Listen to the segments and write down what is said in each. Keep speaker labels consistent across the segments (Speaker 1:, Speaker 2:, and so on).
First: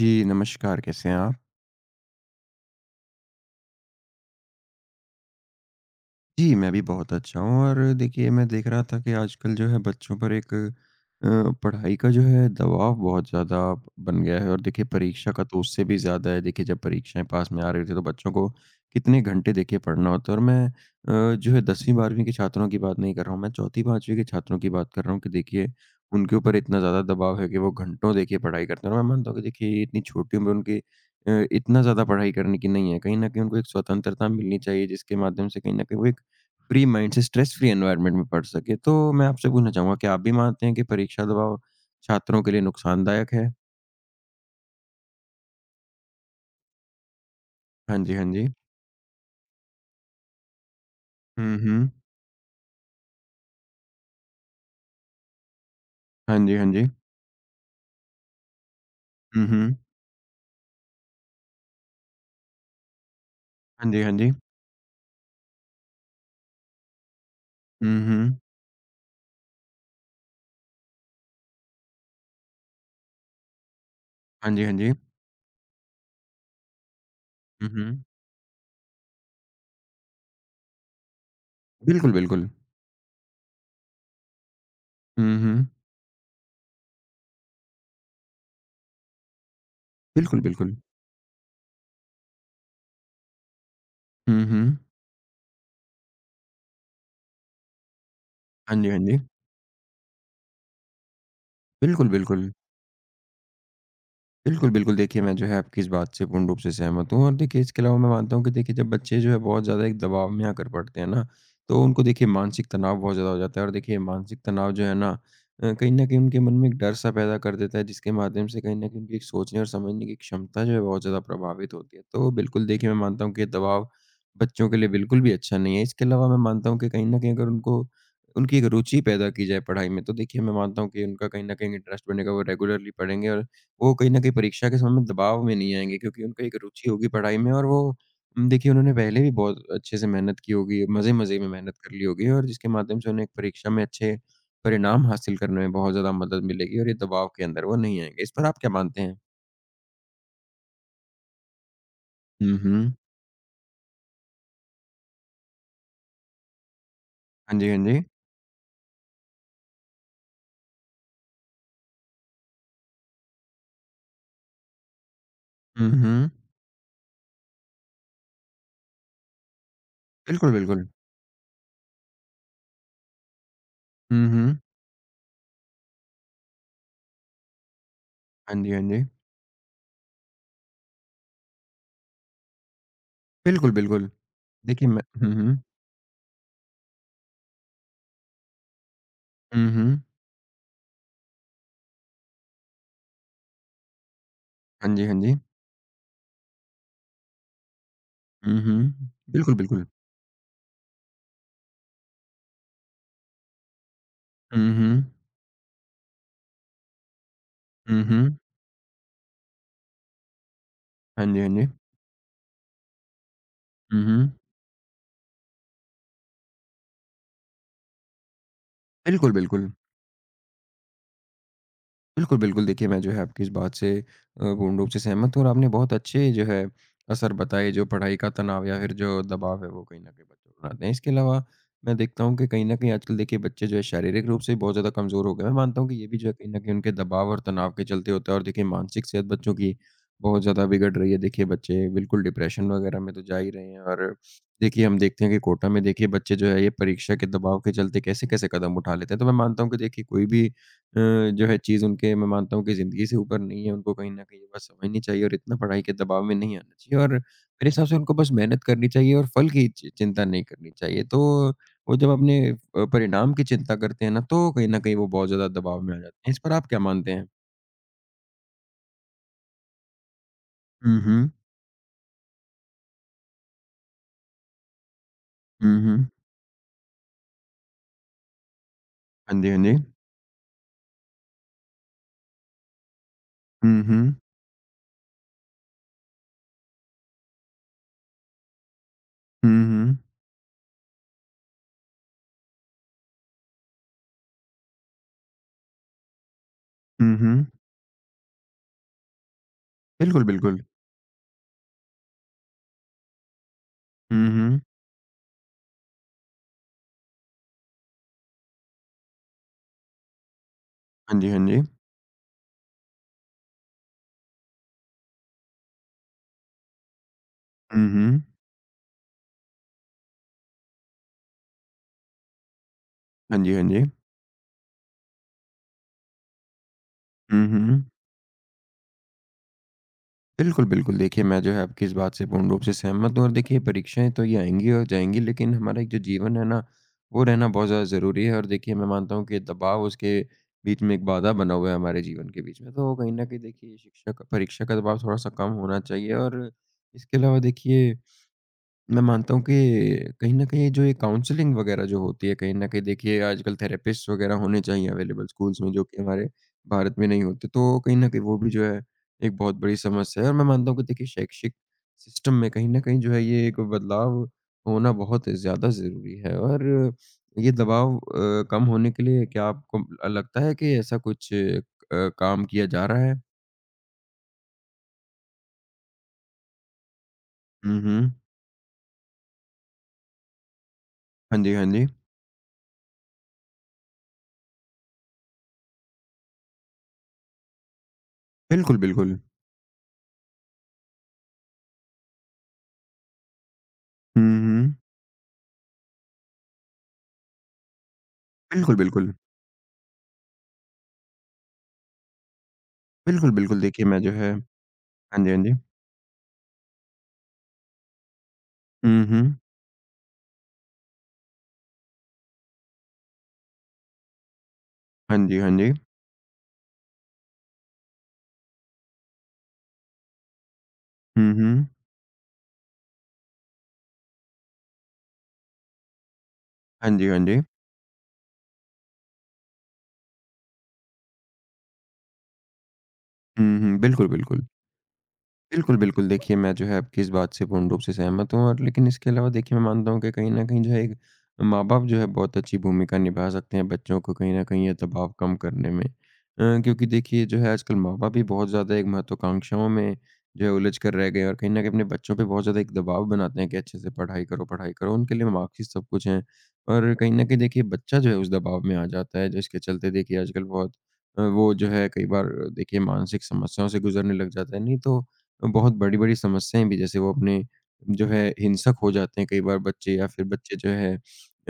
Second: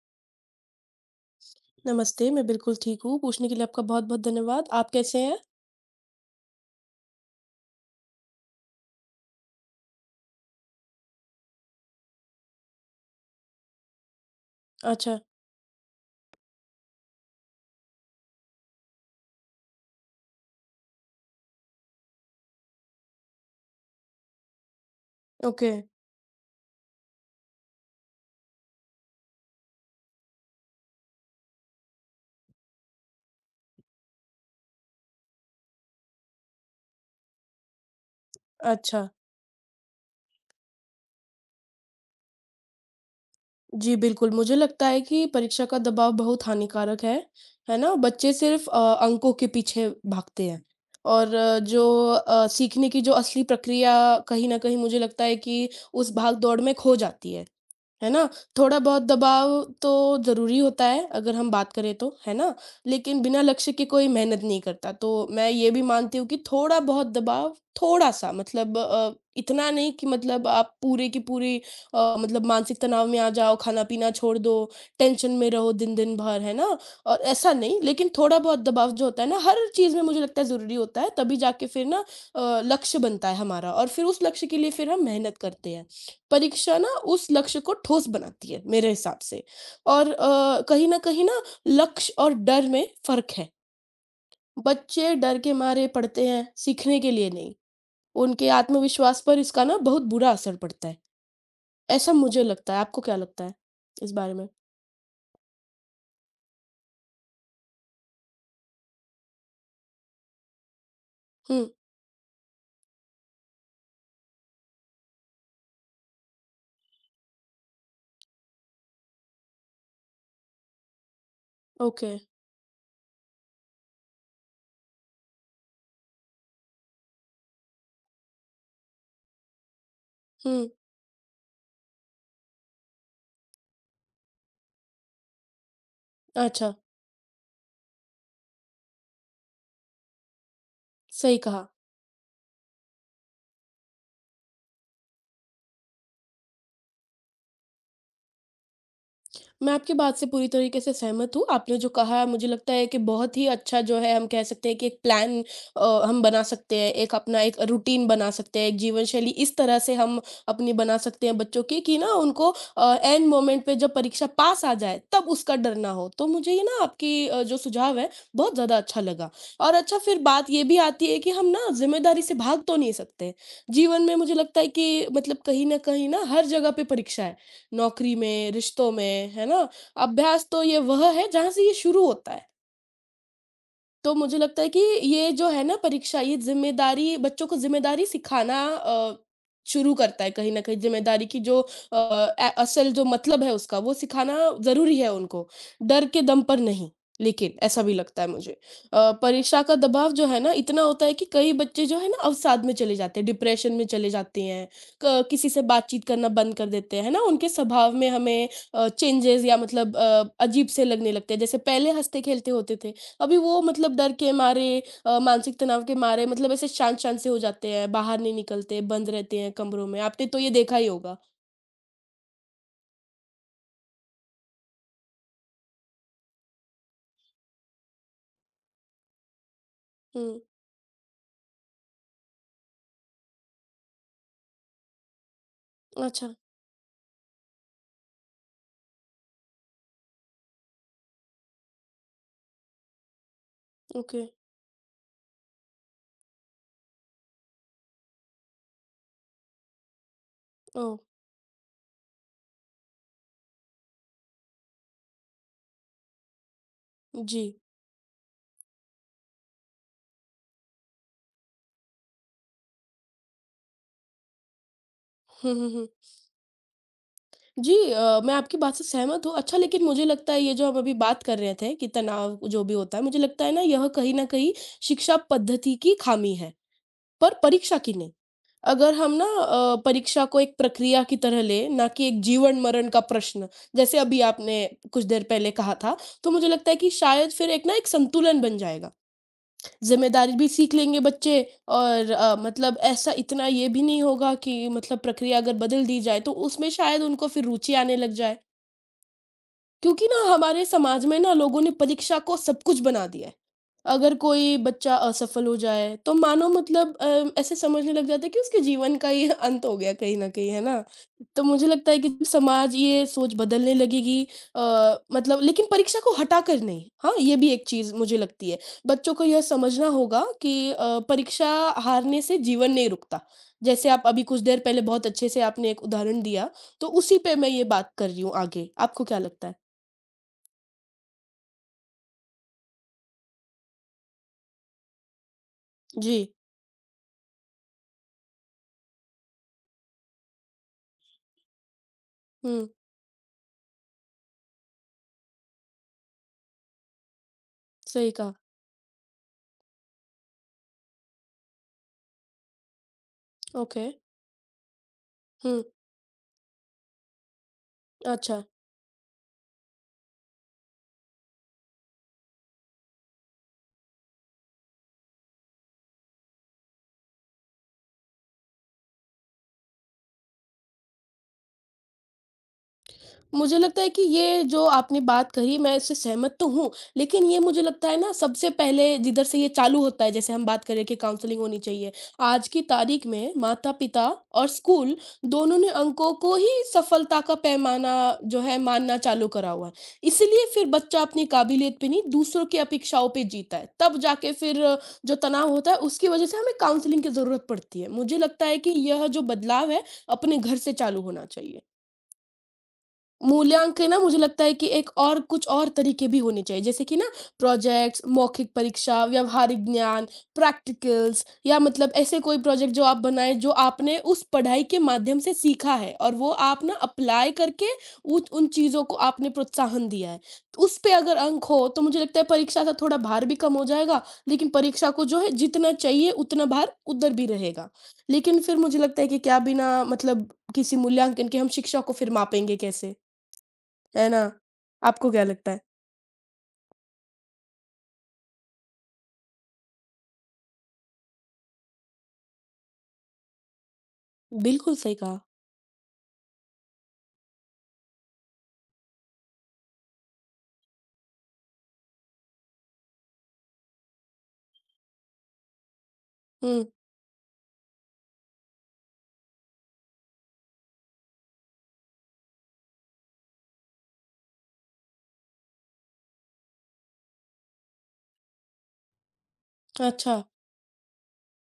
Speaker 1: जी, नमस्कार, कैसे हैं आप?
Speaker 2: नमस्ते, मैं बिल्कुल ठीक हूँ, पूछने के लिए आपका बहुत-बहुत धन्यवाद। आप कैसे हैं?
Speaker 1: जी, मैं भी बहुत अच्छा हूँ और देखिए मैं देख रहा था कि आजकल जो है बच्चों पर एक पढ़ाई का जो है दबाव बहुत ज़्यादा बन गया है और देखिए
Speaker 2: अच्छा।
Speaker 1: परीक्षा का तो उससे भी ज़्यादा है। देखिए जब परीक्षाएँ पास में आ रही थी तो बच्चों को कितने घंटे देखिए पढ़ना होता है और मैं जो है 10वीं 12वीं के छात्रों की बात नहीं कर रहा हूँ, मैं 4ठी 5वीं के छात्रों की बात कर रहा हूँ कि देखिए
Speaker 2: ओके।
Speaker 1: उनके ऊपर इतना ज़्यादा दबाव है कि वो घंटों देखिए पढ़ाई करते हैं और मैं मानता हूँ कि देखिए ये इतनी छोटी उम्र उनकी इतना ज़्यादा पढ़ाई करने की नहीं है। कहीं न कहीं उनको एक स्वतंत्रता मिलनी चाहिए जिसके माध्यम से कहीं न कहीं वो एक फ्री माइंड से स्ट्रेस फ्री एनवायरनमेंट में पढ़ सके। तो
Speaker 2: अच्छा।
Speaker 1: मैं आपसे पूछना चाहूँगा क्या आप भी मानते हैं कि परीक्षा दबाव छात्रों के लिए नुकसानदायक है?
Speaker 2: जी, बिल्कुल, मुझे लगता है कि परीक्षा का दबाव बहुत हानिकारक है ना?
Speaker 1: हाँ जी, हाँ
Speaker 2: बच्चे
Speaker 1: जी।
Speaker 2: सिर्फ़ अंकों के पीछे भागते हैं और
Speaker 1: हुँ,
Speaker 2: जो
Speaker 1: हुँ।
Speaker 2: सीखने की जो असली प्रक्रिया कहीं न कहीं मुझे लगता है कि उस
Speaker 1: हाँ जी,
Speaker 2: भाग-दौड़
Speaker 1: हाँ
Speaker 2: में
Speaker 1: जी।
Speaker 2: खो जाती है। है ना? थोड़ा बहुत
Speaker 1: हुँ,
Speaker 2: दबाव
Speaker 1: हुँ।
Speaker 2: तो ज़रूरी होता है, अगर हम बात करें तो, है ना? लेकिन बिना लक्ष्य के
Speaker 1: हाँ जी,
Speaker 2: कोई
Speaker 1: हाँ जी।
Speaker 2: मेहनत नहीं करता, तो मैं ये भी मानती हूँ कि थोड़ा बहुत दबाव,
Speaker 1: हुँ,
Speaker 2: थोड़ा-सा
Speaker 1: हुँ।
Speaker 2: मतलब इतना नहीं कि मतलब आप पूरे की पूरी मतलब मानसिक तनाव में आ जाओ, खाना-पीना छोड़ दो,
Speaker 1: हाँ जी, हाँ जी।
Speaker 2: टेंशन में रहो दिन-दिन भर, है ना? और ऐसा
Speaker 1: हुँ,
Speaker 2: नहीं,
Speaker 1: हुँ।
Speaker 2: लेकिन थोड़ा बहुत दबाव जो होता है ना, हर चीज़ में मुझे लगता है ज़रूरी होता है, तभी जाके फिर ना
Speaker 1: बिल्कुल, बिल्कुल।
Speaker 2: लक्ष्य बनता है हमारा और फिर उस लक्ष्य के लिए फिर हम मेहनत
Speaker 1: हुँ,
Speaker 2: करते
Speaker 1: हुँ।
Speaker 2: हैं। परीक्षा ना उस लक्ष्य को ठोस बनाती है मेरे हिसाब से और
Speaker 1: बिल्कुल, बिल्कुल।
Speaker 2: कहीं न कहीं ना लक्ष्य और डर में फ़र्क है।
Speaker 1: हुँ, हुँ।
Speaker 2: बच्चे डर के मारे पढ़ते हैं, सीखने के लिए नहीं। उनके
Speaker 1: हाँ जी, हाँ जी।
Speaker 2: आत्मविश्वास पर इसका ना बहुत बुरा असर पड़ता है।
Speaker 1: बिल्कुल,
Speaker 2: ऐसा मुझे
Speaker 1: बिल्कुल।
Speaker 2: लगता है, आपको क्या लगता है इस बारे में?
Speaker 1: बिल्कुल, बिल्कुल। देखिए, मैं जो है आपकी इस बात से पूर्ण रूप से सहमत हूँ और देखिए इसके अलावा मैं मानता हूँ कि देखिए जब बच्चे जो है बहुत ज़्यादा एक दबाव में आकर पढ़ते हैं ना,
Speaker 2: हुँ,
Speaker 1: तो उनको देखिए मानसिक तनाव बहुत ज़्यादा हो जाता है और देखिए मानसिक तनाव जो है ना कहीं न कहीं उनके मन में एक डर-सा पैदा कर देता है जिसके माध्यम से कहीं न कहीं उनकी एक सोचने और समझने की क्षमता जो है बहुत ज़्यादा प्रभावित होती है।
Speaker 2: ओके।
Speaker 1: तो बिल्कुल देखिए मैं मानता हूँ कि ये दबाव बच्चों के लिए बिल्कुल भी अच्छा नहीं है। इसके अलावा मैं मानता हूँ कि कहीं न कहीं अगर उनको उनकी एक रुचि पैदा की जाए पढ़ाई में, तो देखिए मैं
Speaker 2: हुँ,
Speaker 1: मानता हूँ कि उनका कहीं न कहीं इंटरेस्ट बनेगा, वो रेगुलरली पढ़ेंगे और वो कहीं न कहीं परीक्षा के समय में दबाव में नहीं आएँगे क्योंकि उनको एक
Speaker 2: अच्छा,
Speaker 1: रुचि होगी पढ़ाई में और वो देखिए उन्होंने पहले भी बहुत अच्छे से मेहनत की होगी,
Speaker 2: सही
Speaker 1: मज़े-मज़े में
Speaker 2: कहा।
Speaker 1: मेहनत कर ली होगी और जिसके माध्यम से उन्हें एक परीक्षा में अच्छे परिणाम हासिल करने में बहुत ज़्यादा मदद मिलेगी और ये दबाव के अंदर वो नहीं आएँगे। इस पर आप क्या मानते हैं?
Speaker 2: मैं आपकी बात से पूरी तरीके से सहमत हूँ। आपने जो कहा मुझे
Speaker 1: हुँ,
Speaker 2: लगता है
Speaker 1: हुँ।
Speaker 2: कि बहुत ही अच्छा जो है हम कह सकते हैं कि एक प्लान हम बना सकते हैं, एक अपना एक
Speaker 1: हाँ जी, हाँ जी।
Speaker 2: रूटीन बना सकते हैं, एक जीवन शैली इस तरह से हम अपनी बना सकते हैं बच्चों की कि ना उनको एंड मोमेंट पे जब परीक्षा पास आ जाए तब उसका डर ना
Speaker 1: हुँ,
Speaker 2: हो। तो
Speaker 1: हुँ।
Speaker 2: मुझे ये ना आपकी जो सुझाव है बहुत ज़्यादा अच्छा लगा। और अच्छा फिर बात
Speaker 1: बिल्कुल,
Speaker 2: ये भी
Speaker 1: बिल्कुल।
Speaker 2: आती है कि हम ना ज़िम्मेदारी से भाग तो नहीं सकते। जीवन में
Speaker 1: हुँ,
Speaker 2: मुझे
Speaker 1: हुँ।
Speaker 2: लगता है कि मतलब कहीं न कहीं ना हर जगह पे परीक्षा है। नौकरी में,
Speaker 1: हाँ जी, हाँ
Speaker 2: रिश्तों
Speaker 1: जी।
Speaker 2: में, है ना? अभ्यास तो ये वह है जहाँ से ये शुरू होता है।
Speaker 1: बिल्कुल, बिल्कुल।
Speaker 2: तो मुझे लगता है कि
Speaker 1: देखिए मैं
Speaker 2: ये
Speaker 1: हुँ,
Speaker 2: जो
Speaker 1: हुँ।
Speaker 2: है ना परीक्षा ये ज़िम्मेदारी बच्चों को ज़िम्मेदारी सिखाना
Speaker 1: हुँ,
Speaker 2: शुरू
Speaker 1: हुँ।
Speaker 2: करता है कहीं न कहीं ज़िम्मेदारी की जो अ, ए असल जो मतलब है उसका वो सिखाना
Speaker 1: हाँ
Speaker 2: ज़रूरी
Speaker 1: जी,
Speaker 2: है
Speaker 1: हाँ जी।
Speaker 2: उनको, डर के दम पर नहीं। लेकिन ऐसा भी लगता है मुझे।
Speaker 1: हुँ, हुँ। बिल्कुल,
Speaker 2: परीक्षा का
Speaker 1: बिल्कुल।
Speaker 2: दबाव जो है ना इतना होता है कि कई बच्चे जो है ना अवसाद में चले जाते हैं, डिप्रेशन में चले जाते हैं,
Speaker 1: हुँ, हुँ।
Speaker 2: क किसी से बातचीत करना बंद कर देते हैं, है ना? उनके स्वभाव
Speaker 1: हुँ,
Speaker 2: में
Speaker 1: हुँ।
Speaker 2: हमें चेंजेज़ या मतलब अजीब से लगने
Speaker 1: हाँ
Speaker 2: लगते हैं।
Speaker 1: जी, हाँ
Speaker 2: जैसे
Speaker 1: जी।
Speaker 2: पहले हँसते-खेलते होते थे अभी वो मतलब
Speaker 1: हुँ,
Speaker 2: डर
Speaker 1: हुँ।
Speaker 2: के मारे मानसिक तनाव के मारे मतलब ऐसे शांत-शांत से हो जाते हैं, बाहर नहीं निकलते, बंद
Speaker 1: बिल्कुल,
Speaker 2: रहते हैं
Speaker 1: बिल्कुल।
Speaker 2: कमरों में, आपने तो ये देखा ही होगा।
Speaker 1: बिल्कुल, बिल्कुल देखिए मैं जो है आपकी इस बात से पूर्ण रूप से सहमत हूँ और आपने बहुत अच्छे जो है असर बताए जो पढ़ाई का तनाव या फिर जो दबाव है वो कहीं न कहीं
Speaker 2: हुँ,
Speaker 1: बच्चों पर आते हैं। इसके अलावा मैं देखता हूँ कि कहीं न कहीं आजकल देखिए बच्चे जो है शारीरिक रूप से बहुत ज़्यादा कमज़ोर हो गए हैं। मैं मानता हूँ कि ये भी जो
Speaker 2: अच्छा,
Speaker 1: है कहीं न कहीं उनके दबाव और तनाव के चलते होता है और देखिए मानसिक सेहत बच्चों की बहुत ज़्यादा बिगड़ रही है। देखिए बच्चे बिल्कुल डिप्रेशन वगैरह में तो जा ही रहे हैं और
Speaker 2: ओके,
Speaker 1: देखिए हम देखते हैं कि कोटा में देखिए बच्चे जो है ये परीक्षा के दबाव के चलते कैसे-कैसे कदम उठा लेते हैं। तो मैं मानता हूँ कि देखिए कोई भी अ,
Speaker 2: ओह!
Speaker 1: जो है चीज़ उनके मैं मानता हूँ कि ज़िंदगी से ऊपर नहीं है, उनको कहीं न कहीं ये बात समझनी चाहिए और इतना पढ़ाई के दबाव में नहीं आना चाहिए और
Speaker 2: जी।
Speaker 1: मेरे हिसाब से उनको बस मेहनत करनी चाहिए और फल की चि चिंता नहीं करनी चाहिए। तो वो जब अपने परिणाम की चिंता करते हैं ना, तो कहीं न कहीं वो बहुत ज़्यादा
Speaker 2: हुँ, हुँ,
Speaker 1: दबाव
Speaker 2: हुँ।
Speaker 1: में आ जाते हैं। इस पर आप क्या मानते हैं?
Speaker 2: जी, मैं आपकी बात से सहमत हूँ। अच्छा लेकिन मुझे लगता है ये जो हम अभी
Speaker 1: हुँ,
Speaker 2: बात
Speaker 1: हुँ।
Speaker 2: कर रहे थे कि तनाव जो भी होता है, मुझे लगता है ना यह कहीं न कहीं शिक्षा पद्धति
Speaker 1: हुँ,
Speaker 2: की
Speaker 1: हुँ।
Speaker 2: खामी है, पर परीक्षा की नहीं। अगर हम ना
Speaker 1: हाँ जी, हाँ जी।
Speaker 2: परीक्षा को एक प्रक्रिया की तरह लें, ना कि एक जीवन-मरण का प्रश्न,
Speaker 1: हुँ,
Speaker 2: जैसे
Speaker 1: हुँ।
Speaker 2: अभी आपने कुछ देर पहले कहा था, तो मुझे लगता है कि शायद फिर एक ना एक संतुलन बन जाएगा।
Speaker 1: हुँ, हुँ।
Speaker 2: ज़िम्मेदारी भी सीख लेंगे बच्चे और मतलब ऐसा इतना ये भी नहीं होगा कि मतलब प्रक्रिया अगर बदल दी जाए, तो उसमें शायद
Speaker 1: हुँ,
Speaker 2: उनको फिर
Speaker 1: हुँ।
Speaker 2: रुचि आने लग जाए। क्योंकि ना
Speaker 1: बिल्कुल, बिल्कुल।
Speaker 2: हमारे समाज में ना लोगों ने परीक्षा को सब कुछ बना दिया है। अगर
Speaker 1: हुँ,
Speaker 2: कोई
Speaker 1: हुँ।
Speaker 2: बच्चा असफल हो जाए तो मानो मतलब ऐसे समझने लग जाता है कि उसके जीवन का ये अंत हो गया कहीं न कहीं, है ना?
Speaker 1: हाँ जी, हाँ
Speaker 2: तो
Speaker 1: जी।
Speaker 2: मुझे लगता है कि जब समाज ये सोच बदलने लगेगी मतलब लेकिन परीक्षा को हटाकर नहीं, हाँ? ये भी एक
Speaker 1: हुँ,
Speaker 2: चीज़ मुझे
Speaker 1: हुँ।
Speaker 2: लगती है। बच्चों को यह समझना होगा कि परीक्षा हारने से जीवन नहीं रुकता।
Speaker 1: हाँ जी, हाँ जी।
Speaker 2: जैसे आप अभी कुछ देर पहले बहुत अच्छे से आपने एक उदाहरण दिया, तो उसी पे
Speaker 1: हुँ,
Speaker 2: मैं ये
Speaker 1: हुँ।
Speaker 2: बात कर रही हूँ आगे। आपको क्या लगता है?
Speaker 1: बिल्कुल, बिल्कुल। देखिए, मैं जो है आपकी इस बात से पूर्ण रूप से सहमत हूँ और देखिए परीक्षाएँ तो ये आएँगी और जाएँगी लेकिन हमारा एक जो
Speaker 2: जी।
Speaker 1: जीवन है ना, वो रहना बहुत ज़्यादा ज़रूरी है और देखिए मैं मानता हूँ कि दबाव उसके बीच में एक बाधा बना हुआ है हमारे जीवन के बीच
Speaker 2: हुँ,
Speaker 1: में। तो कहीं न कहीं देखिए शिक्षा का परीक्षा का दबाव थोड़ा-सा कम होना चाहिए और इसके अलावा देखिए
Speaker 2: सही कहा।
Speaker 1: मैं मानता हूँ कि कहीं न कहीं जो ये काउंसलिंग वगैरह जो होती है, कहीं न कहीं देखिए आजकल
Speaker 2: ओके।
Speaker 1: थेरेपिस्ट वगैरह होने चाहिए अवेलेबल स्कूल्स
Speaker 2: हुँ,
Speaker 1: में, जो कि हमारे भारत में नहीं होते। तो कहीं न कहीं वो
Speaker 2: अच्छा।
Speaker 1: भी जो है एक बहुत बड़ी समस्या है और मैं मानता हूँ कि देखिए शैक्षिक सिस्टम में कहीं न कहीं जो है ये एक बदलाव होना बहुत ज़्यादा ज़रूरी है। और ये दबाव कम होने के लिए क्या आपको लगता है कि ऐसा कुछ काम किया जा रहा है?
Speaker 2: मुझे लगता है कि ये जो आपने बात कही मैं इससे सहमत तो हूँ, लेकिन ये मुझे
Speaker 1: हुँ,
Speaker 2: लगता है ना
Speaker 1: हुँ।
Speaker 2: सबसे पहले जिधर से ये चालू होता है जैसे हम बात करें कि काउंसलिंग
Speaker 1: हाँ जी,
Speaker 2: होनी
Speaker 1: हाँ जी।
Speaker 2: चाहिए। आज की तारीख में माता-पिता और स्कूल दोनों ने अंकों को ही सफलता का पैमाना जो है
Speaker 1: बिल्कुल,
Speaker 2: मानना
Speaker 1: बिल्कुल।
Speaker 2: चालू करा हुआ है। इसीलिए फिर बच्चा अपनी काबिलियत पे नहीं दूसरों की अपेक्षाओं पे जीता है। तब जाके
Speaker 1: हुँ,
Speaker 2: फिर
Speaker 1: हुँ।
Speaker 2: जो तनाव होता है उसकी वजह से हमें काउंसलिंग की ज़रूरत पड़ती है। मुझे लगता है कि
Speaker 1: बिल्कुल,
Speaker 2: यह
Speaker 1: बिल्कुल।
Speaker 2: जो बदलाव है अपने घर से चालू होना चाहिए।
Speaker 1: बिल्कुल, बिल्कुल, देखिए
Speaker 2: मूल्यांकन ना
Speaker 1: मैं जो
Speaker 2: मुझे
Speaker 1: है
Speaker 2: लगता है कि एक और
Speaker 1: हाँ जी, हाँ
Speaker 2: कुछ
Speaker 1: जी।
Speaker 2: और तरीके भी होने चाहिए जैसे कि ना प्रोजेक्ट्स, मौखिक परीक्षा,
Speaker 1: हुँ, हुँ।
Speaker 2: व्यावहारिक ज्ञान, प्रैक्टिकल्स या मतलब ऐसे कोई प्रोजेक्ट जो आप बनाएँ जो आपने उस पढ़ाई के माध्यम
Speaker 1: हाँ
Speaker 2: से
Speaker 1: जी, हाँ जी।
Speaker 2: सीखा है और वो आप ना अप्लाई करके उत उन चीज़ों को आपने प्रोत्साहन दिया है। तो उस पे अगर
Speaker 1: हुँ,
Speaker 2: अंक हो
Speaker 1: हुँ।
Speaker 2: तो मुझे लगता है परीक्षा का थोड़ा भार भी कम हो जाएगा, लेकिन परीक्षा को जो है जितना चाहिए उतना भार
Speaker 1: हाँ जी,
Speaker 2: उधर
Speaker 1: हाँ
Speaker 2: भी
Speaker 1: जी।
Speaker 2: रहेगा। लेकिन फिर मुझे लगता है कि क्या बिना मतलब किसी मूल्यांकन के हम शिक्षा को फिर मापेंगे कैसे?
Speaker 1: हुँ, हुँ,
Speaker 2: है
Speaker 1: बिल्कुल,
Speaker 2: ना?
Speaker 1: बिल्कुल।
Speaker 2: आपको क्या लगता है?
Speaker 1: बिल्कुल, बिल्कुल। देखिए, मैं जो है आपकी इस बात से पूर्ण रूप से सहमत हूँ और लेकिन इसके अलावा देखिए मैं मानता हूँ कि कहीं न कहीं जो है एक माँ-बाप जो है बहुत अच्छी भूमिका निभा सकते हैं बच्चों को कहीं न कहीं ये
Speaker 2: बिल्कुल सही
Speaker 1: दबाव
Speaker 2: कहा।
Speaker 1: कम करने में। क्योंकि देखिए जो है आजकल माँ-बाप भी बहुत ज़्यादा एक महत्वाकांक्षाओं में जो है उलझ कर रह गए हैं और कहीं न कहीं अपने बच्चों पे बहुत ज़्यादा एक दबाव बनाते हैं कि अच्छे से पढ़ाई करो, पढ़ाई करो। उनके लिए मार्क्स ही सब कुछ हैं
Speaker 2: हुँ,
Speaker 1: और कहीं न कहीं देखिए बच्चा जो है उस दबाव में आ जाता है जिसके चलते देखिए आजकल बहुत वो जो है कई बार देखिए मानसिक समस्याओं से गुज़रने लग जाता है। नहीं तो बहुत बड़ी-बड़ी समस्याएँ भी जैसे वो अपने जो है हिंसक हो जाते हैं कई बार बच्चे या
Speaker 2: अच्छा,
Speaker 1: फिर बच्चे जो है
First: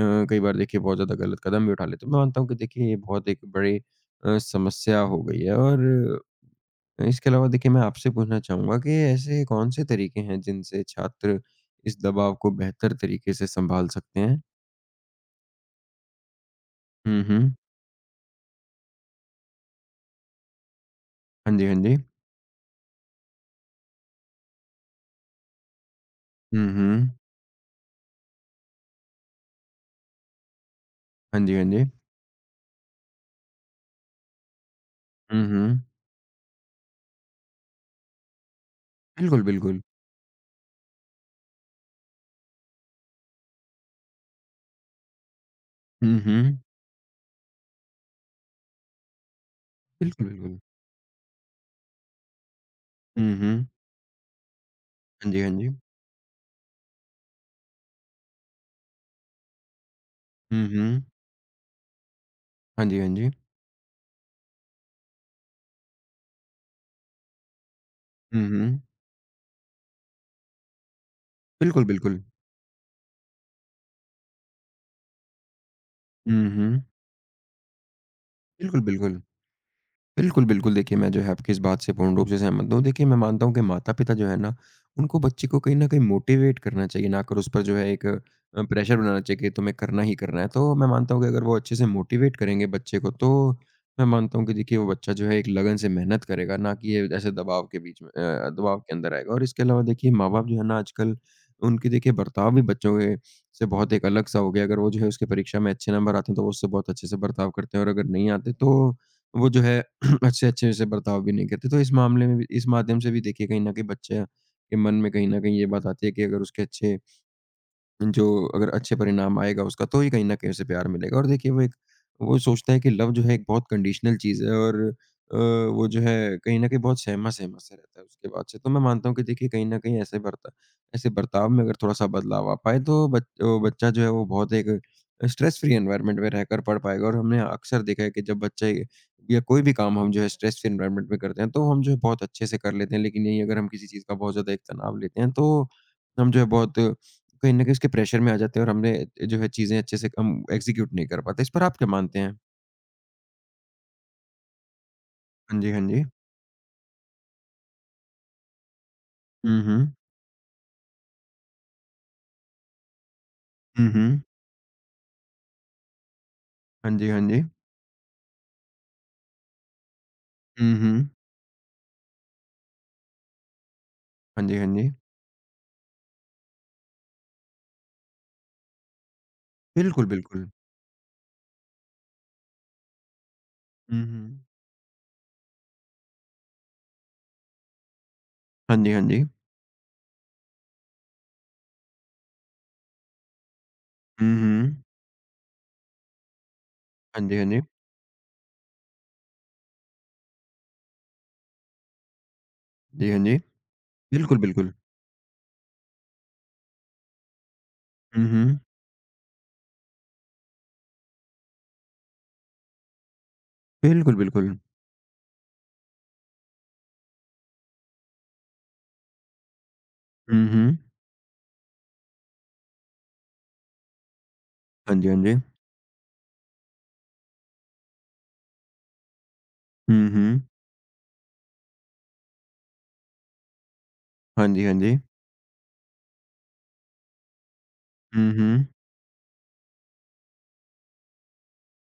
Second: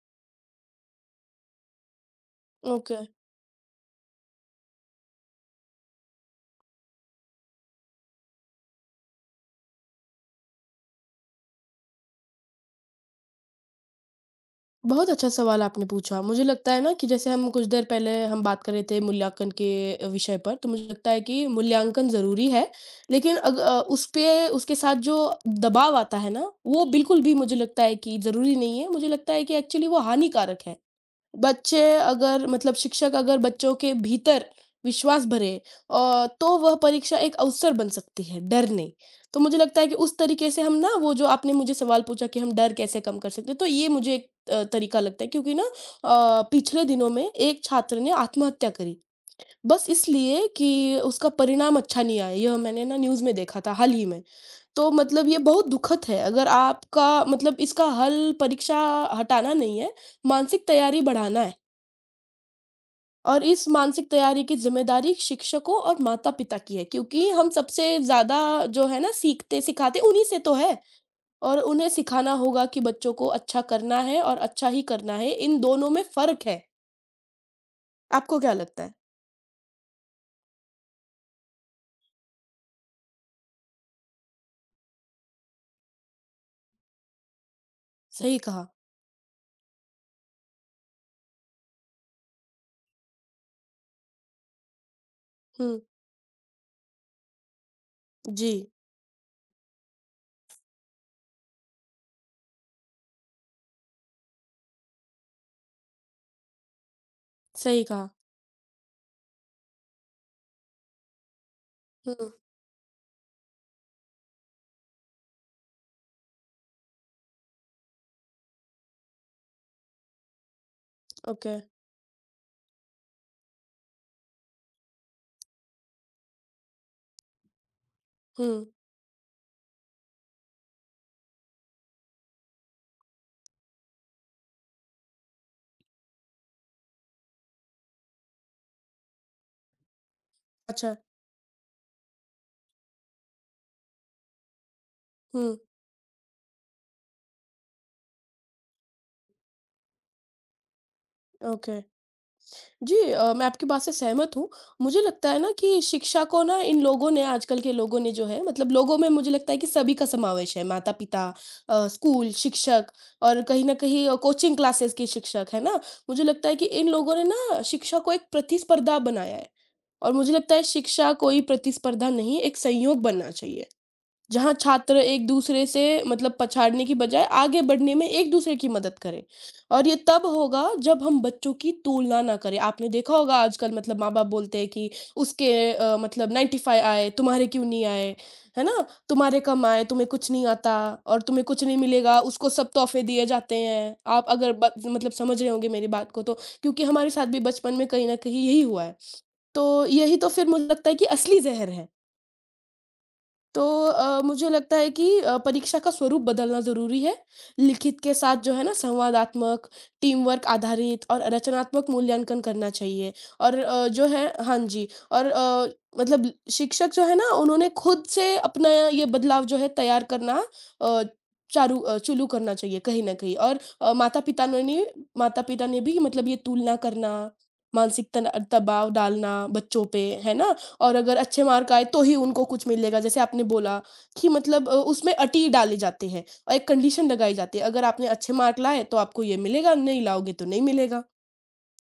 Speaker 1: कई बार देखिए बहुत ज़्यादा गलत कदम भी उठा लेते हैं। मैं मानता हूँ कि देखिए
Speaker 2: ओके।
Speaker 1: ये बहुत एक बड़ी समस्या हो गई है और इसके अलावा देखिए मैं आपसे पूछना चाहूँगा कि ऐसे कौन-से तरीके हैं जिनसे छात्र इस दबाव को बेहतर तरीके से सँभाल सकते हैं?
Speaker 2: बहुत अच्छा सवाल आपने पूछा। मुझे लगता है ना कि
Speaker 1: हुँ,
Speaker 2: जैसे हम
Speaker 1: हुँ।
Speaker 2: कुछ देर पहले हम बात कर रहे थे मूल्यांकन के विषय पर, तो मुझे लगता है कि
Speaker 1: हाँ जी, हाँ जी।
Speaker 2: मूल्यांकन ज़रूरी है, लेकिन उसपे उसके साथ जो दबाव आता है ना,
Speaker 1: हुँ,
Speaker 2: वो
Speaker 1: हुँ।
Speaker 2: बिल्कुल भी मुझे लगता है कि ज़रूरी नहीं है। मुझे लगता है कि एक्चुअली वो हानिकारक है।
Speaker 1: हाँ जी, हाँ
Speaker 2: बच्चे
Speaker 1: जी।
Speaker 2: अगर मतलब शिक्षक अगर बच्चों के भीतर विश्वास
Speaker 1: हुँ,
Speaker 2: भरे
Speaker 1: हुँ।
Speaker 2: तो वह परीक्षा एक अवसर बन सकती है, डर नहीं। तो
Speaker 1: बिल्कुल,
Speaker 2: मुझे लगता
Speaker 1: बिल्कुल।
Speaker 2: है कि उस तरीके से हम ना वो जो आपने मुझे सवाल पूछा कि हम डर कैसे कम कर सकते हैं, तो ये मुझे एक तरीका लगता है क्योंकि ना
Speaker 1: हुँ, हुँ।
Speaker 2: पिछले दिनों में एक छात्र ने आत्महत्या करी। बस
Speaker 1: बिल्कुल,
Speaker 2: इसलिए
Speaker 1: बिल्कुल।
Speaker 2: कि उसका परिणाम अच्छा नहीं आया, यह मैंने ना न्यूज़ में
Speaker 1: हुँ,
Speaker 2: देखा
Speaker 1: हुँ।
Speaker 2: था हाल ही में। तो मतलब
Speaker 1: हाँ
Speaker 2: ये
Speaker 1: जी, हाँ
Speaker 2: बहुत
Speaker 1: जी।
Speaker 2: दुखद है, अगर आपका मतलब इसका हल परीक्षा हटाना नहीं है, मानसिक
Speaker 1: हुँ,
Speaker 2: तैयारी
Speaker 1: हुँ।
Speaker 2: बढ़ाना है।
Speaker 1: हाँ जी, हाँ जी।
Speaker 2: और इस मानसिक तैयारी की ज़िम्मेदारी शिक्षकों और माता-पिता की है क्योंकि हम सबसे ज़्यादा
Speaker 1: हुँ, हुँ।
Speaker 2: जो है ना सीखते सिखाते उन्हीं से तो है और
Speaker 1: बिल्कुल,
Speaker 2: उन्हें
Speaker 1: बिल्कुल।
Speaker 2: सिखाना होगा कि बच्चों को अच्छा करना है और अच्छा ही करना है। इन दोनों में फ़र्क
Speaker 1: हुँ,
Speaker 2: है।
Speaker 1: हुँ।
Speaker 2: आपको क्या
Speaker 1: बिल्कुल,
Speaker 2: लगता है?
Speaker 1: बिल्कुल। बिल्कुल, बिल्कुल। देखिए, मैं जो है आपकी इस बात से पूर्ण रूप से सहमत हूँ। देखिए, मैं मानता हूँ कि माता-पिता जो है ना, उनको बच्चे को कहीं न कहीं मोटिवेट करना चाहिए, ना कर उस पर जो है एक
Speaker 2: सही कहा।
Speaker 1: प्रेशर बनाना चाहिए कि तुम्हें करना ही करना है। तो मैं मानता हूँ कि अगर वो अच्छे से मोटिवेट करेंगे बच्चे को, तो मैं मानता हूँ कि देखिए, वो बच्चा जो है एक लगन
Speaker 2: हुँ,
Speaker 1: से मेहनत करेगा, ना कि ये ऐसे दबाव के बीच में
Speaker 2: जी,
Speaker 1: दबाव के अंदर आएगा। और इसके अलावा देखिए, माँ-बाप जो है ना आजकल, उनके देखिए बर्ताव भी बच्चों के से बहुत एक अलग-सा हो गया। अगर वो जो है उसके परीक्षा में अच्छे नंबर आते हैं, तो वो उससे बहुत अच्छे से बर्ताव करते
Speaker 2: सही
Speaker 1: हैं और अगर
Speaker 2: कहा।
Speaker 1: नहीं आते, तो वो जो है अच्छे अच्छे से बर्ताव भी नहीं करते। तो इस मामले
Speaker 2: हुँ,
Speaker 1: में भी इस माध्यम से भी देखिए कहीं न कहीं बच्चे के मन में कहीं न कहीं ये बात आती है कि अगर उसके अच्छे जो अगर अच्छे परिणाम आएगा उसका, तो ही कहीं न कहीं उसे प्यार मिलेगा और देखिए
Speaker 2: ओके।
Speaker 1: वो एक वो सोचता है कि लव जो है एक बहुत कंडीशनल चीज़ है और वो जो है कहीं न कहीं बहुत सहमा-सहमा सा रहता है उसके बाद
Speaker 2: हुँ,
Speaker 1: से। तो मैं मानता हूँ कि देखिए कहीं न कहीं ऐसे बर्ता ऐसे बर्ताव में अगर थोड़ा-सा बदलाव आ पाए तो बच्चा जो है वो बहुत एक स्ट्रेस फ्री एनवायरनमेंट में रहकर पढ़ पाएगा और हमने अक्सर देखा है कि जब बच्चे या कोई भी काम हम जो है स्ट्रेस फ्री
Speaker 2: अच्छा।
Speaker 1: एनवायरनमेंट में करते हैं, तो हम जो है बहुत अच्छे से कर लेते हैं। लेकिन यहीं अगर हम किसी चीज़ का बहुत ज़्यादा एक तनाव लेते हैं,
Speaker 2: हुँ,
Speaker 1: तो हम जो है बहुत कहीं न कहीं उसके प्रेशर में आ जाते हैं और हमने जो है चीज़ें अच्छे से हम एग्ज़ीक्यूट नहीं कर पाते। इस पर
Speaker 2: ओके।
Speaker 1: आप क्या मानते हैं?
Speaker 2: जी, मैं आपकी बात से सहमत हूँ। मुझे लगता है ना
Speaker 1: हाँ जी,
Speaker 2: कि
Speaker 1: हाँ जी।
Speaker 2: शिक्षा को ना इन लोगों ने आजकल के लोगों ने जो है मतलब लोगों में मुझे लगता है
Speaker 1: हुँ,
Speaker 2: कि
Speaker 1: हुँ।
Speaker 2: सभी का समावेश है। माता-पिता, स्कूल, शिक्षक और कहीं न
Speaker 1: हुँ,
Speaker 2: कहीं
Speaker 1: हुँ।
Speaker 2: कोचिंग क्लासेस के शिक्षक, है ना? मुझे लगता है कि इन
Speaker 1: हाँ जी,
Speaker 2: लोगों
Speaker 1: हाँ
Speaker 2: ने
Speaker 1: जी।
Speaker 2: ना शिक्षा को एक प्रतिस्पर्धा बनाया है और मुझे लगता है
Speaker 1: हुँ, हुँ।
Speaker 2: शिक्षा कोई प्रतिस्पर्धा नहीं, एक संयोग बनना चाहिए।
Speaker 1: हाँ
Speaker 2: जहाँ
Speaker 1: जी, हाँ जी।
Speaker 2: छात्र एक दूसरे से मतलब पछाड़ने की बजाय आगे बढ़ने में एक दूसरे की मदद करें। और ये
Speaker 1: बिल्कुल,
Speaker 2: तब
Speaker 1: बिल्कुल।
Speaker 2: होगा जब हम बच्चों की तुलना ना करें। आपने देखा होगा आजकल मतलब
Speaker 1: हुँ,
Speaker 2: माँ बाप
Speaker 1: हुँ।
Speaker 2: बोलते हैं कि उसके मतलब 95 आए तुम्हारे क्यों नहीं आए, है
Speaker 1: हाँ
Speaker 2: ना?
Speaker 1: जी, हाँ जी।
Speaker 2: तुम्हारे कम आए, तुम्हें कुछ नहीं आता, और तुम्हें कुछ नहीं मिलेगा। उसको सब तोहफे दिए जाते हैं। आप
Speaker 1: हुँ,
Speaker 2: अगर
Speaker 1: हुँ।
Speaker 2: मतलब समझ रहे होंगे मेरी बात को, तो क्योंकि हमारे साथ
Speaker 1: हाँ जी,
Speaker 2: भी
Speaker 1: हाँ जी।
Speaker 2: बचपन में कहीं ना कहीं यही हुआ है। तो यही तो फिर मुझे लगता है कि असली जहर है।
Speaker 1: जी, हाँ जी।
Speaker 2: तो
Speaker 1: बिल्कुल,
Speaker 2: मुझे
Speaker 1: बिल्कुल।
Speaker 2: लगता है कि परीक्षा का स्वरूप बदलना ज़रूरी है। लिखित के
Speaker 1: हुँ,
Speaker 2: साथ जो
Speaker 1: हुँ।
Speaker 2: है ना संवादात्मक, टीम वर्क आधारित और रचनात्मक मूल्यांकन करना चाहिए। और जो
Speaker 1: बिल्कुल,
Speaker 2: है
Speaker 1: बिल्कुल।
Speaker 2: हाँ जी और मतलब शिक्षक जो है ना उन्होंने खुद से अपना ये बदलाव जो है तैयार करना
Speaker 1: हुँ, हुँ।
Speaker 2: अ, चुलू करना चाहिए कहीं न कहीं। और
Speaker 1: हाँ जी, हाँ जी।
Speaker 2: माता-पिता ने भी मतलब ये तुलना करना, मानसिक तना दबाव डालना बच्चों पे,
Speaker 1: हुँ,
Speaker 2: है
Speaker 1: हुँ।
Speaker 2: ना? और अगर अच्छे मार्क आए तो ही उनको कुछ मिलेगा, जैसे आपने बोला कि
Speaker 1: हाँ जी,
Speaker 2: मतलब
Speaker 1: हाँ जी।
Speaker 2: उसमें अटी डाले जाते हैं और एक कंडीशन लगाई जाती है, अगर आपने
Speaker 1: हुँ,
Speaker 2: अच्छे मार्क
Speaker 1: हुँ।
Speaker 2: लाए तो आपको ये मिलेगा, नहीं लाओगे तो नहीं मिलेगा।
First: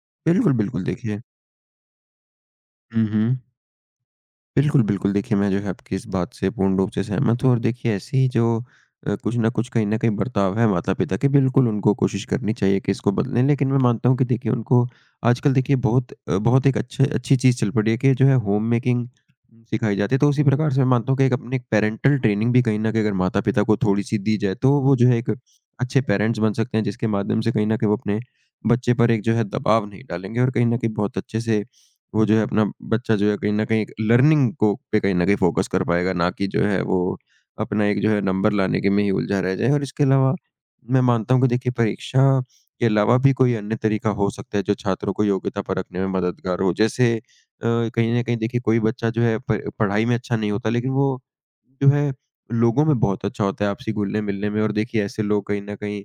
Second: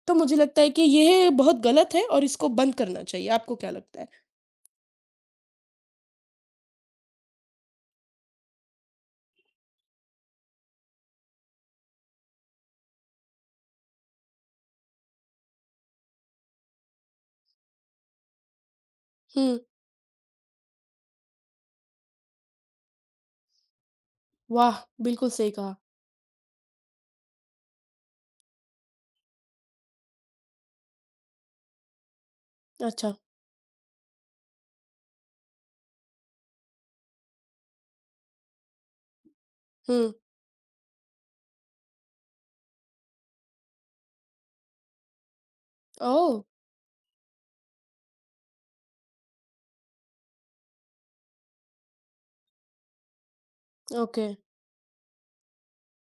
Speaker 2: तो मुझे
Speaker 1: बिल्कुल,
Speaker 2: लगता है कि
Speaker 1: बिल्कुल देखिए।
Speaker 2: यह बहुत गलत है और इसको बंद करना
Speaker 1: हुँ,
Speaker 2: चाहिए।
Speaker 1: हुँ।
Speaker 2: आपको क्या लगता है?
Speaker 1: बिल्कुल, बिल्कुल। देखिए, मैं जो है आपकी इस बात से पूर्ण रूप से सहमत हूँ। और देखिए ऐसे ही जो कुछ न कुछ कहीं न कहीं बर्ताव है माता-पिता के, बिल्कुल उनको कोशिश करनी चाहिए कि इसको बदलें। लेकिन मैं मानता हूँ कि देखिए उनको आजकल देखिए बहुत बहुत एक अच्छे अच्छी चीज़ चल पड़ी है कि जो है होम मेकिंग
Speaker 2: हुँ,
Speaker 1: सिखाई जाती है। तो उसी प्रकार से मैं मानता हूँ कि एक अपनी पैरेंटल ट्रेनिंग भी कहीं न कहीं अगर माता-पिता को थोड़ी-सी दी जाए, तो
Speaker 2: वाह!
Speaker 1: वो जो है
Speaker 2: बिल्कुल
Speaker 1: एक
Speaker 2: सही कहा।
Speaker 1: अच्छे पेरेंट्स बन सकते हैं, जिसके माध्यम से कहीं न कहीं वो अपने बच्चे पर एक जो है दबाव नहीं डालेंगे और कहीं न कहीं बहुत अच्छे से वो जो है अपना
Speaker 2: अच्छा,
Speaker 1: बच्चा जो है कहीं न कहीं लर्निंग को पे कहीं न कहीं फ़ोकस कर पाएगा, ना कि जो है वो अपना एक जो है नंबर लाने के में ही उलझा रह जाए। और इसके
Speaker 2: हुँ,
Speaker 1: अलावा मैं मानता हूँ कि देखिए परीक्षा के अलावा भी कोई अन्य तरीका हो सकता है जो छात्रों को योग्यता परखने में
Speaker 2: ओह!
Speaker 1: मददगार हो। जैसे कहीं न कहीं देखिए कोई बच्चा जो है प पढ़ाई में अच्छा नहीं होता, लेकिन वो जो है लोगों में बहुत अच्छा होता है आपसी
Speaker 2: ओके,
Speaker 1: घुलने-मिलने में। और देखिए ऐसे लोग कहीं न कहीं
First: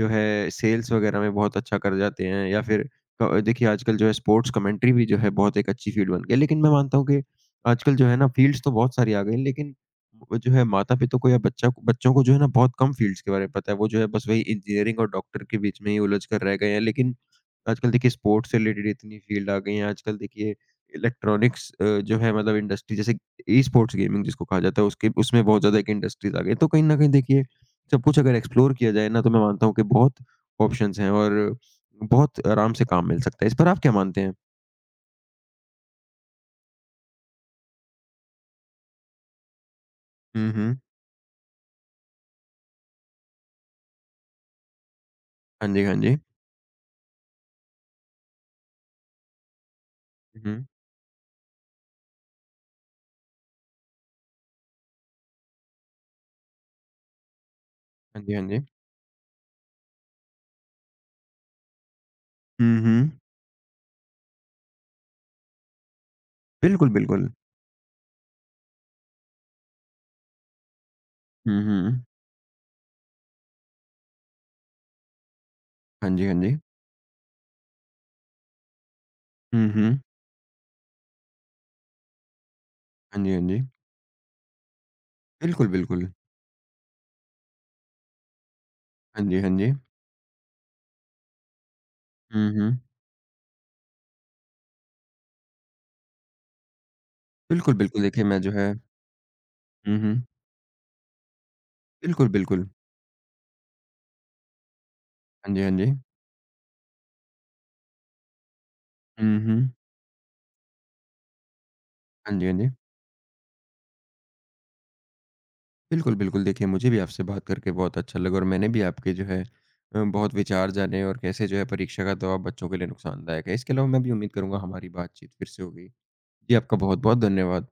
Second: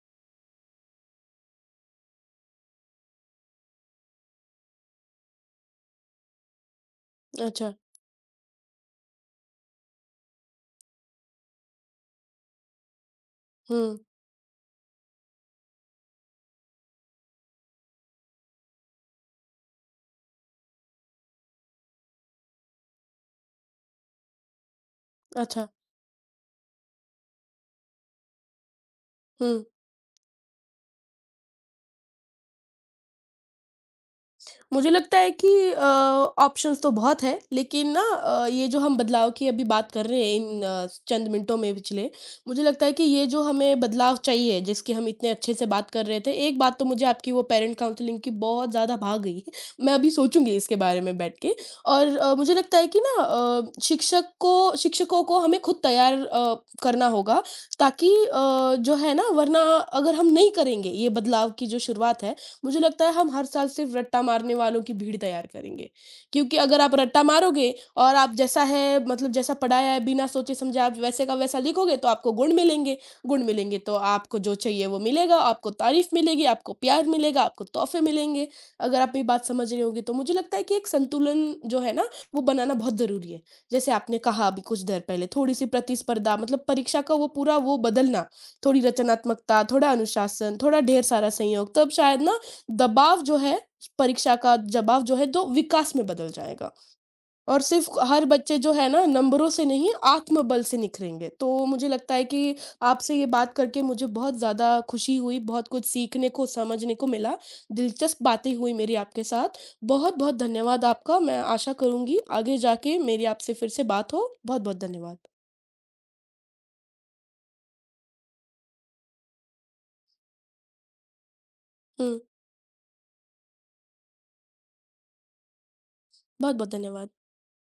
Speaker 1: जो है सेल्स वगैरह में बहुत अच्छा कर जाते हैं। या फिर क देखिए आजकल जो है स्पोर्ट्स कमेंट्री भी जो है बहुत एक अच्छी फ़ील्ड बन गई है। लेकिन मैं मानता हूँ कि
Speaker 2: अच्छा,
Speaker 1: आजकल जो है ना फ़ील्ड्स तो बहुत सारी आ गई हैं, लेकिन वो जो है माता-पिता को या बच्चा को बच्चों को जो है ना बहुत कम फ़ील्ड्स के बारे में पता है। वो
Speaker 2: हुँ,
Speaker 1: जो है बस वही इंजीनियरिंग और डॉक्टर के बीच में ही उलझ कर रह गए हैं। लेकिन आजकल देखिए स्पोर्ट्स से रिलेटेड इतनी फ़ील्ड आ गई हैं। आजकल देखिए इलेक्ट्रॉनिक्स जो है मतलब इंडस्ट्री, जैसे ई-स्पोर्ट्स गेमिंग जिसको कहा जाता है, उसके उसमें बहुत
Speaker 2: अच्छा,
Speaker 1: ज़्यादा एक इंडस्ट्रीज़ आ गई हैं। तो कहीं न कहीं देखिए सब कुछ अगर एक्सप्लोर किया जाए ना, तो मैं
Speaker 2: हुँ।
Speaker 1: मानता हूँ कि बहुत ऑप्शंस हैं और बहुत आराम से काम मिल सकता है। इस पर आप क्या मानते हैं?
Speaker 2: मुझे लगता है कि ऑप्शंस तो बहुत हैं, लेकिन ना ये जो हम बदलाव की अभी बात कर रहे हैं
Speaker 1: हुँ,
Speaker 2: इन
Speaker 1: हुँ।
Speaker 2: चंद मिनटों में पिछले मुझे लगता है कि ये जो हमें बदलाव चाहिए जिसकी हम इतने अच्छे से
Speaker 1: हाँ जी,
Speaker 2: बात
Speaker 1: हाँ
Speaker 2: कर
Speaker 1: जी।
Speaker 2: रहे थे, एक बात तो मुझे आपकी वो पेरेंट काउंसलिंग की बहुत ज़्यादा भा गई। मैं अभी सोचूंगी
Speaker 1: हुँ,
Speaker 2: इसके बारे में बैठ के। और मुझे लगता है कि ना शिक्षकों को हमें खुद तैयार करना होगा, ताकि
Speaker 1: हाँ जी, हाँ जी।
Speaker 2: जो है ना वरना अगर हम नहीं करेंगे ये बदलाव की जो शुरुआत है, मुझे
Speaker 1: हुँ,
Speaker 2: लगता
Speaker 1: हुँ।
Speaker 2: है हम हर साल सिर्फ रट्टा मारने वालों की भीड़ तैयार करेंगे। क्योंकि अगर
Speaker 1: बिल्कुल,
Speaker 2: आप रट्टा
Speaker 1: बिल्कुल।
Speaker 2: मारोगे और आप जैसा है मतलब जैसा पढ़ाया है बिना सोचे समझे आप वैसे का वैसा
Speaker 1: हुँ,
Speaker 2: लिखोगे
Speaker 1: हुँ।
Speaker 2: तो आपको गुण मिलेंगे तो आपको जो चाहिए वो मिलेगा, आपको तारीफ़
Speaker 1: हाँ जी, हाँ
Speaker 2: मिलेगी,
Speaker 1: जी।
Speaker 2: आपको प्यार मिलेगा, आपको तोहफ़े मिलेंगे। अगर आप ये बात
Speaker 1: हुँ,
Speaker 2: समझ रहे
Speaker 1: हुँ।
Speaker 2: होंगे तो मुझे लगता है कि एक संतुलन जो है ना वो बनाना बहुत
Speaker 1: हाँ
Speaker 2: ज़रूरी
Speaker 1: जी,
Speaker 2: है।
Speaker 1: हाँ जी।
Speaker 2: जैसे आपने कहा अभी कुछ देर पहले, थोड़ी-सी
Speaker 1: बिल्कुल, बिल्कुल।
Speaker 2: प्रतिस्पर्धा मतलब परीक्षा का वो पूरा वो बदलना, थोड़ी
Speaker 1: हाँ जी, हाँ
Speaker 2: रचनात्मकता,
Speaker 1: जी।
Speaker 2: थोड़ा अनुशासन, थोड़ा ढेर सारा संयोग, तब शायद ना
Speaker 1: हुँ, हुँ।
Speaker 2: दबाव जो है, परीक्षा का दबाव जो है, तो विकास में बदल जाएगा। और
Speaker 1: बिल्कुल,
Speaker 2: सिर्फ़
Speaker 1: बिल्कुल
Speaker 2: हर
Speaker 1: देखिए मैं जो
Speaker 2: बच्चे
Speaker 1: है।
Speaker 2: जो है ना, नंबरों से नहीं,
Speaker 1: हुँ, हुँ।
Speaker 2: आत्मबल से निखरेंगे। तो मुझे लगता है
Speaker 1: बिल्कुल,
Speaker 2: कि
Speaker 1: बिल्कुल।
Speaker 2: आपसे ये बात करके मुझे बहुत ज़्यादा खुशी हुई,
Speaker 1: हाँ जी,
Speaker 2: बहुत
Speaker 1: हाँ
Speaker 2: कुछ
Speaker 1: जी।
Speaker 2: सीखने को, समझने को मिला। दिलचस्प बातें हुई मेरी आपके
Speaker 1: हुँ,
Speaker 2: साथ।
Speaker 1: हुँ।
Speaker 2: बहुत-बहुत धन्यवाद आपका। मैं आशा करूँगी
Speaker 1: हाँ जी, हाँ
Speaker 2: आगे
Speaker 1: जी।
Speaker 2: जाके मेरी आपसे फिर से बात हो। बहुत-बहुत धन्यवाद।
Speaker 1: बिल्कुल, बिल्कुल देखिए, मुझे भी आपसे बात करके बहुत अच्छा लगा। और मैंने भी आपके जो है बहुत विचार जाने और कैसे जो है परीक्षा का
Speaker 2: हुँ,
Speaker 1: दबाव बच्चों के लिए नुकसानदायक है। इसके अलावा मैं भी उम्मीद करूँगा हमारी बातचीत फिर से होगी। जी,
Speaker 2: बहुत-बहुत
Speaker 1: आपका
Speaker 2: धन्यवाद।
Speaker 1: बहुत-बहुत धन्यवाद।